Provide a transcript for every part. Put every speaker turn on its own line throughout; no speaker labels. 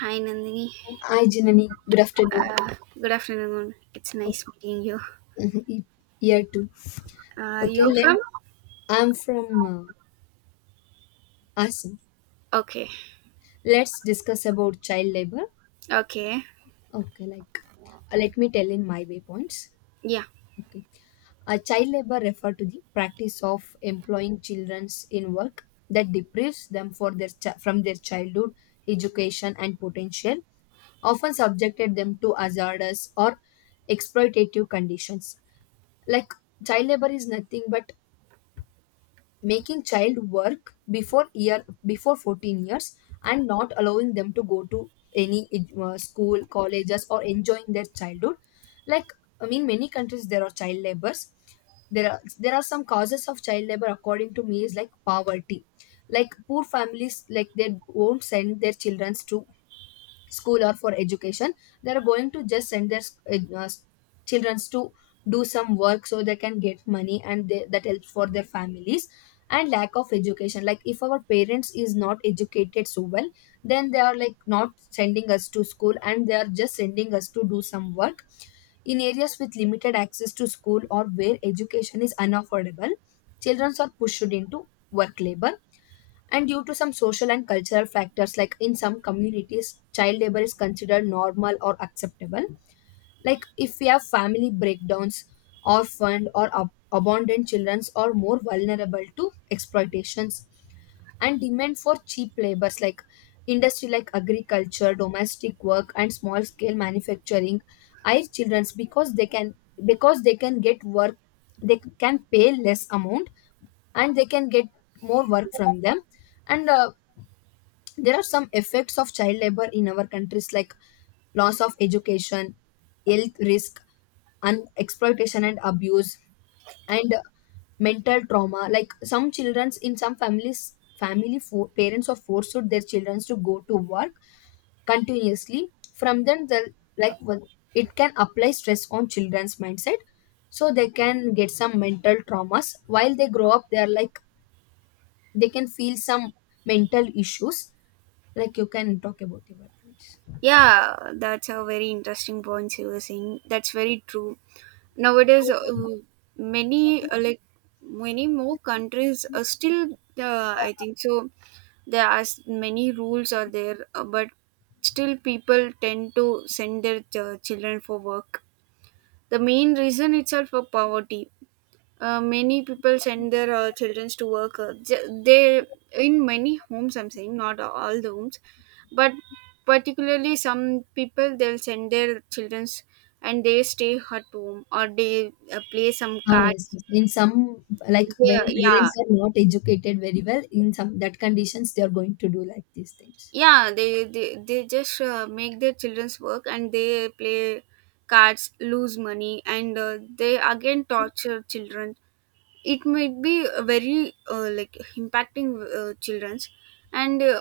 Hi, Nandini.
Hi, Janani. Good afternoon.
Uh, Good afternoon. It's
Of-
nice meeting you.
Year two. Okay.
You're
Let
from?
I'm from Assam.
Okay.
Let's discuss about child labor.
Okay.
Okay, like let me tell in my waypoints.
Yeah.
Okay, child labor refer to the practice of employing children in work that deprives them for their from their childhood, education and potential, often subjected them to hazardous or exploitative conditions. Like, child labor is nothing but making child work before 14 years and not allowing them to go to any school, colleges or enjoying their childhood. Like, I mean, many countries there are child labors. There are some causes of child labor according to me, is like poverty. Like, poor families, like they won't send their children to school or for education. They are going to just send their uh, children to do some work, so they can get money and that helps for their families. And lack of education, like if our parents is not educated so well, then they are like not sending us to school and they are just sending us to do some work. In areas with limited access to school or where education is unaffordable, children are pushed into work labor. And due to some social and cultural factors, like in some communities child labor is considered normal or acceptable. Like, if we have family breakdowns, orphaned or abandoned children are more vulnerable to exploitations. And demand for cheap labors, like industry, like agriculture, domestic work and small scale manufacturing, hire childrens because they can, get work, they can pay less amount and they can get more work from them. And there are some effects of child labor in our countries, like loss of education, health risk and exploitation and abuse, and mental trauma. Like, some children's in some families, parents are forced their children to go to work continuously. From then the, like, well, it can apply stress on children's mindset, so they can get some mental traumas. While they grow up they are like, they can feel some mental issues. Like, you can talk about your points.
Yeah, that's a very interesting point you were saying. That's very true. Nowadays, many many more countries are still. I think so. There are many rules are there, but still people tend to send their children for work. The main reason itself for poverty, many people send their children to work they, in many homes, I'm saying not all the homes, but particularly some people, they'll send their children's and they stay at home or they play some
Ah, yes,
cards.
yes. In some, like when
Yeah,
parents are not educated very well, in some that conditions they are going to do like these things.
they just make their children's work and they play cards, lose money and they again torture children. It might be very impacting children's. and uh,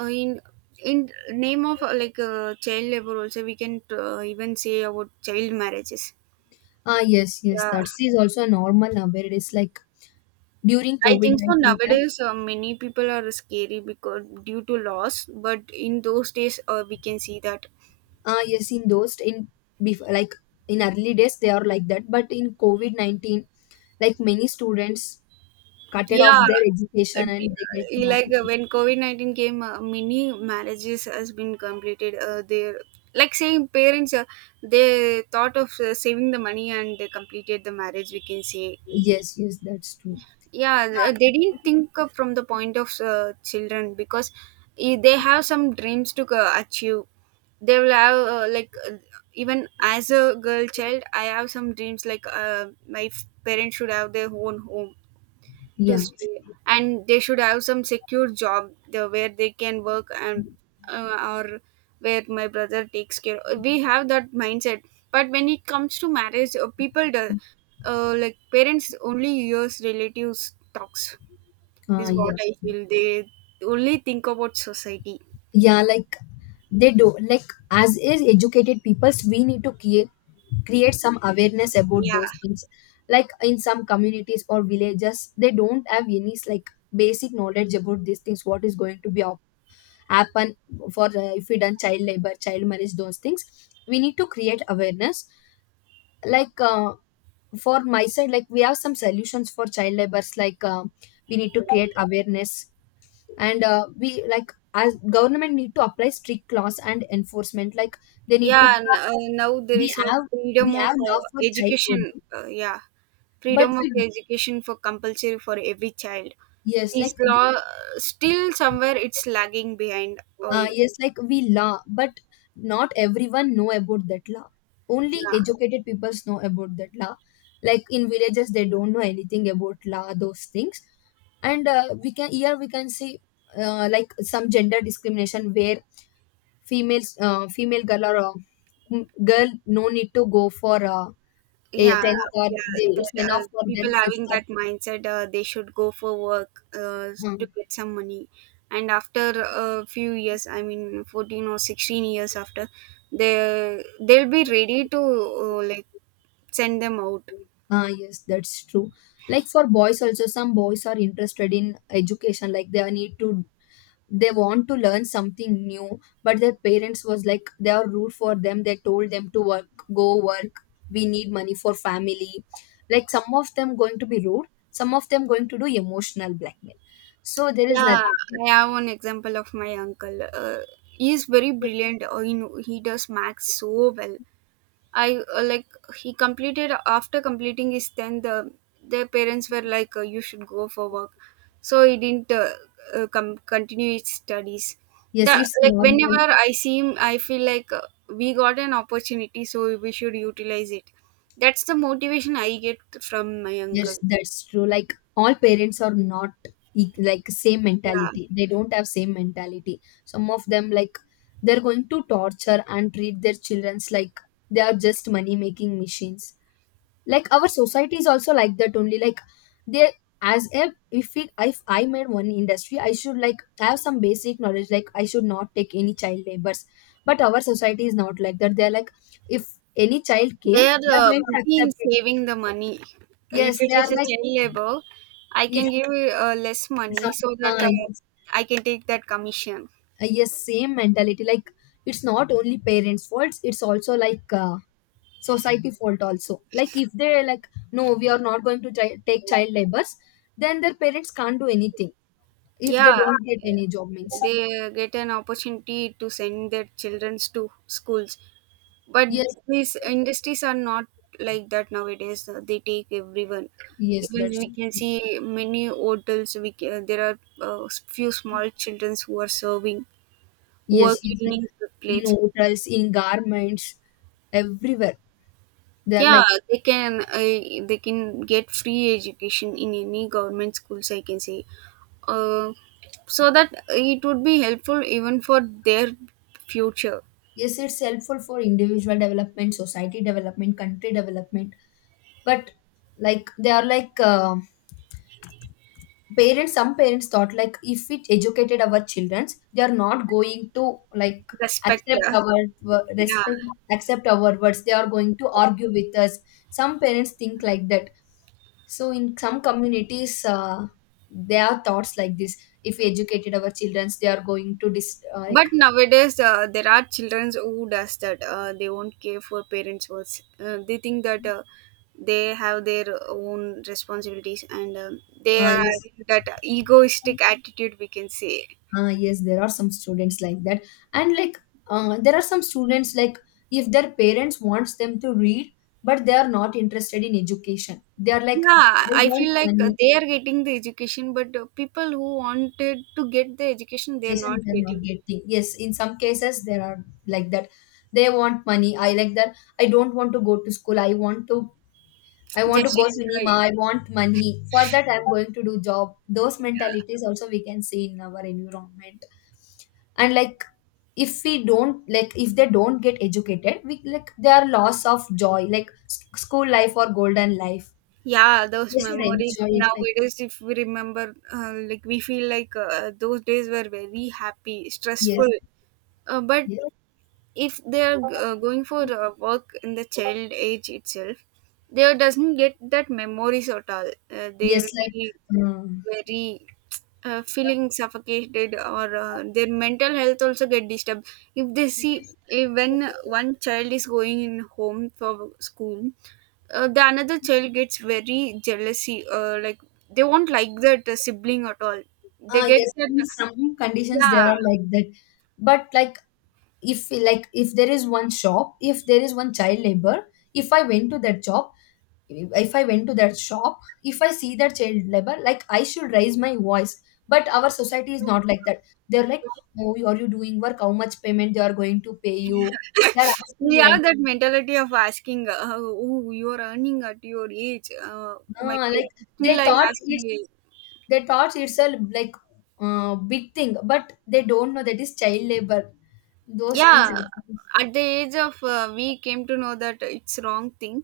uh, in in name of child labor also we can even say about child marriages.
Ah, yes, yes.
Yeah,
That is also normal now, where it is like during
I
COVID
think so
nineteen time.
nowadays many people are scary because due to loss, but in those days we can see that.
Ah, yes, in those in, before like in early days they are like that, but in COVID-19, like many students cutted off
Yeah.
their
uh,
education and they get mad.
when covid-19 came, many marriages has been completed there, like saying parents they thought of saving the money and they completed the marriage, we can say.
Yes, yes, that's true.
They didn't think of from the point of children because they have some dreams to achieve. They will have even as a girl child I have some dreams, like parents should have their own home to
Yeah.
stay and they should have some secure job where they can work, and or where my brother takes care. We have that mindset, but when it comes to marriage, people do, parents only use relatives talks,
Ah,
is what
yeah.
I feel. They only think about society.
Yeah, like they do, like as is educated peoples, we need to create, some awareness about
Yeah.
those things. Like, in some communities or villages they don't have any like basic knowledge about these things, what is going to be happen for, if we done child labor, child marriage, those things, we need to create awareness. Like, for my side, like we have some solutions for child labors. Like, we need to create awareness, and we like as government need to apply strict laws and enforcement. Like, they need to,
Uh, now there
we
is a
have we
freedom of
have law for child
education,
labor.
yeah.
But
Freedom of
we,
education for compulsory for every child.
yes,
This
like
law, still somewhere it's lagging behind. Oh yeah.
yes, like we law, but not everyone know about that law. Only educated people know about that law. Like, in villages they don't know anything about law, those things. And we can here we can see like some gender discrimination, where females, female girl or girl, no need to go for a
Yeah.
10th, or
Yeah,
they, it's
that
enough for them,
people
fifth
having
or
that mindset, they should go for work,
uh,
to get some money. And after a few years, I mean 14 or 16 years after, they'll be ready to send them out.
yes, that's true. Like, for boys also, some boys are interested in education, like they are need to, they want to learn something new, but their parents was like they are rude for them, they told them to work, go work, we need money for family. Like, some of them going to be rude, some of them going to do emotional blackmail, so there is
Yeah,
nothing.
I have one example of my uncle. He is very brilliant. He does maths so well. I like He completed after completing his tenth. Their parents were like, "You should go for work," so he didn't continue his studies.
Yes,
That
it's
like
normal.
whenever I see him, I feel like we got an opportunity, so we should utilize it. That's the motivation I get from my
Yes,
uncle.
that's true. Like, all parents are not like same
Yeah.
mentality. They don't have same mentality. Some of them, like, they're going to torture and treat their childrens like they are just money making machines. Like, our society is also like that only. Like, they, as if I made one industry, I should like have some basic knowledge. Like, I should not take any child labors. But our society is not like that. They're like, if any child
They
came,
are
they're going to
busy in
accept it.
saving the money. If
Yes,
it
they are
is a
like,
child labor, I
if
can give you, less
some
money so that
yes,
I can take that commission.
yes, same mentality. Like, it's not only parents' faults; it's also like society fault also. Like, if they like no, we are not going to take child labors, then their parents can't do anything if they
Yeah,
don't get any job. Means
they get an opportunity to send their children to schools. But
yes,
these industries are not like that nowadays. They take everyone.
yes,
Even
that's,
we can see many hotels. There are few small children who are serving, who are
yes, yes. Like,
cleaning the
in
plates.
hotels, in garments, everywhere they are
Yeah,
like,
they can get free education in any government schools. I can say, uh, so that it would be helpful even for their future.
yes, it's helpful for individual development, society development, country development. But like, they are like parents, some parents thought like if we educated our children they are not going to like
Respect,
accept
yeah,
our
yeah.
respect, accept our words, they are going to argue with us. Some parents think like that. So, in some communities there are thoughts like this, if we educated our children they are going to like
But nowadays, there are children who does that. They won't care for parents' words. They think that they have their own responsibilities, and they are
yes.
having that egoistic attitude, we can say.
Yes, there are some students like that, and like there are some students, like if their parents wants them to read but they are not interested in education, they are like,
Yeah,
they
I
want
feel like
money.
they are getting the education, but people who wanted to get the education, they are
Education
not
they're not
getting.
getting, yes, in some cases there are like that. They want money, I like that, I don't want to go to school, I want to
Just
go cinema,
enjoy.
I want money for that, I'm going to do job. Those mentalities also we can see in our environment. And like, if we don't like, if they don't get educated, we like they are loss of joy, like school life or golden life.
Yeah, those
They should
memories
enjoy it, like
nowadays, if we remember, we feel like those days were very happy,
yes,
stressful. But
yes,
if they are going for work in the child age itself, they doesn't get that memories at all. They
yes,
will
like
be
um,
very feeling suffocated or their mental health also get disturbed. If they see if When one child is going in home for school, the another child gets very jealousy, they won't like that sibling at all. They
ah,
get
yes,
that.
in some conditions they
Yeah.
are like that. But like, if like, if there is one shop, if there is one child labor, if I went to that job, if I went to that shop, if I see that child labor, like I should raise my voice. But our society is not like that. They're like, oh, are you doing work, how much payment they are going to pay you? They're
We
asking like,
have that mentality of asking, oh, you are earning at your age. My
ah,
pa-
like, they
Still I
thought
ask.
it's they thought it's a, like big thing, but they don't know that is child labor, those things is,
Yeah, at the age of, we came to know that it's wrong thing.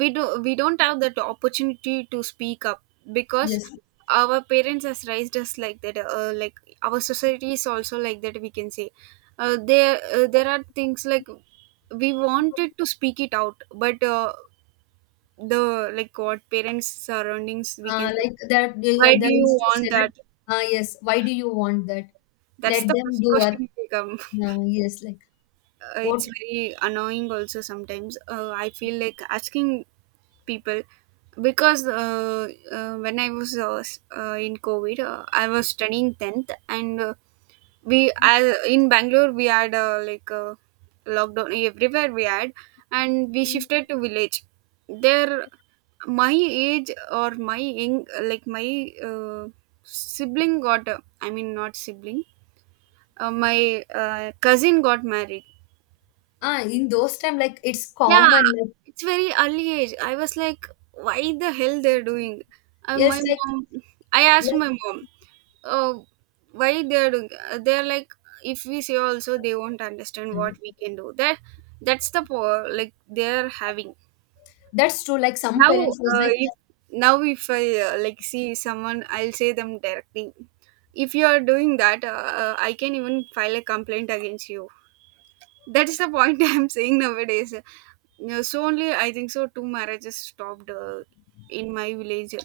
We don't have that opportunity to speak up because
yes,
our parents has raised us like that, our society is also like that, we can say. There are things like we wanted to speak it out, but the like what parents surroundings, we can say,
like that.
why do
They
you
used to
want
say that,
that?
ah, yes, why do you want that,
That's
let
the
them
first
do what,
question we come.
uh, yes, like what.
It's very annoying also sometimes. I feel like asking people, because when I was in covid, I was studying 10th. And in bangalore we had lockdown everywhere we had, and we shifted to village. There, my age or my young, like my uh, sibling got, I mean not sibling, my cousin got married.
Ah, in those time, like it's
Yeah,
common. Like,
it's very early age. I was like, why the hell they're doing? Uh,
yes,
my mom, I asked
like
my mom, oh, why they're doing? They're like, if we say also, they won't understand
uh,
what we can do. That's the power like they're having
that's true. Like, some
now.
parents was like,
If Now if I see someone, I'll say them directly. If you are doing that, I can even file a complaint against you. That is the point I'm saying nowadays. Yeah, so only I think so two marriages stopped in my village,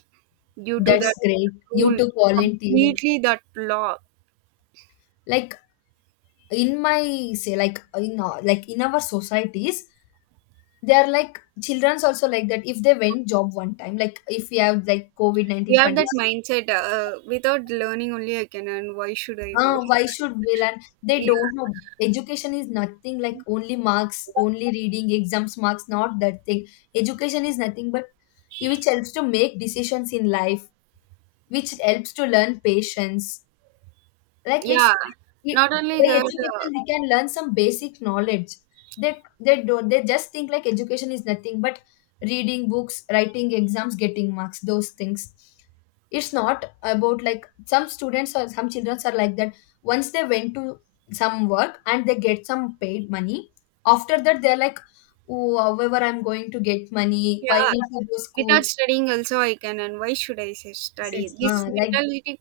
due to
"That's
that
great, you
rule
took volunteer."
completely, that law.
Like, in my say, like in like in our societies, they are like childrens also like that. If they went job one time, like if we have like COVID
We
nineteen
have that
condition,
mindset. Without learning only I can earn. Why should I go?
why should we learn? They
Yeah,
don't know. Education is nothing like only marks, only reading exams, marks, not that thing. Education is nothing but which helps to make decisions in life, which helps to learn patience. Like, it's,
yeah.
it,
Not only
by
that. Uh,
education we can learn some basic knowledge. They don't, they just think like education is nothing but reading books, writing exams, getting marks, those things. It's not about, like some students or some children are like that. Once they went to some work and they get some paid money, after that they're like, oh, however I'm going to get money, why
yeah,
need to go school?
without studying also I can. And why should I say study?
It's,
This
like
mentality.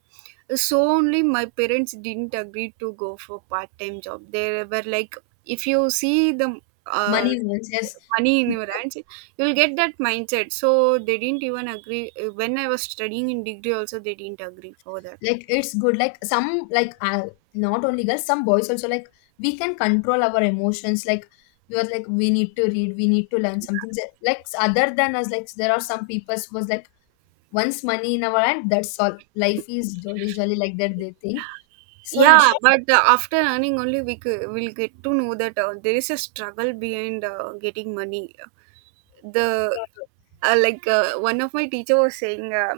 So only my parents didn't agree to go for part-time job. They were like, if you see the uh,
money wants, yes,
money in your hands, you'll get that mindset. So they didn't even agree. When I was studying in degree, also they didn't agree for that.
like it's good. Like, some, like not only girls, some boys also, like we can control our emotions. Like, we are like, we need to read, we need to learn something. So, like other than us, like there are some people who was like, once money in our hand, that's all, life is jolly jolly, like that they think. So it's,
Yeah, but after earning only, will get to know that there is a struggle behind getting money. The like One of my teacher was saying, uh,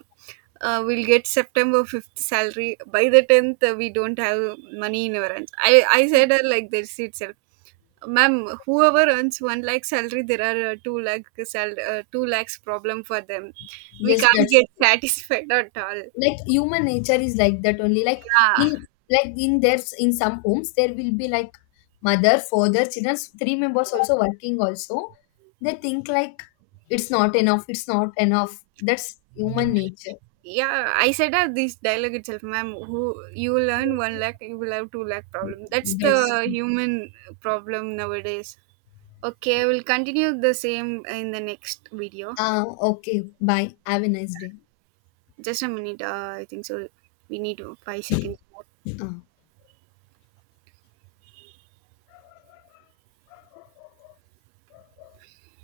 uh, we'll get september 5th salary by the 10th. We don't have money in our hands. I said her like this itself, ma'am, whoever earns 1 lakh salary, there are 2 lakhs problem for them. We
yes,
can't
that's,
get satisfied at all.
like human nature is like that only. Like,
Yeah.
in like in there's in some homes there will be like mother, father, children, three members also working, also they think like it's not enough, that's human nature.
Yeah, I said this dialogue itself, ma'am, who you will earn 1 lakh, you will have 2 lakh problem. That's the
That's
human problem nowadays. Okay, we'll continue the same in the next video.
okay, bye, have a nice day.
Just a minute, I think so. We need 5 seconds more.
uh.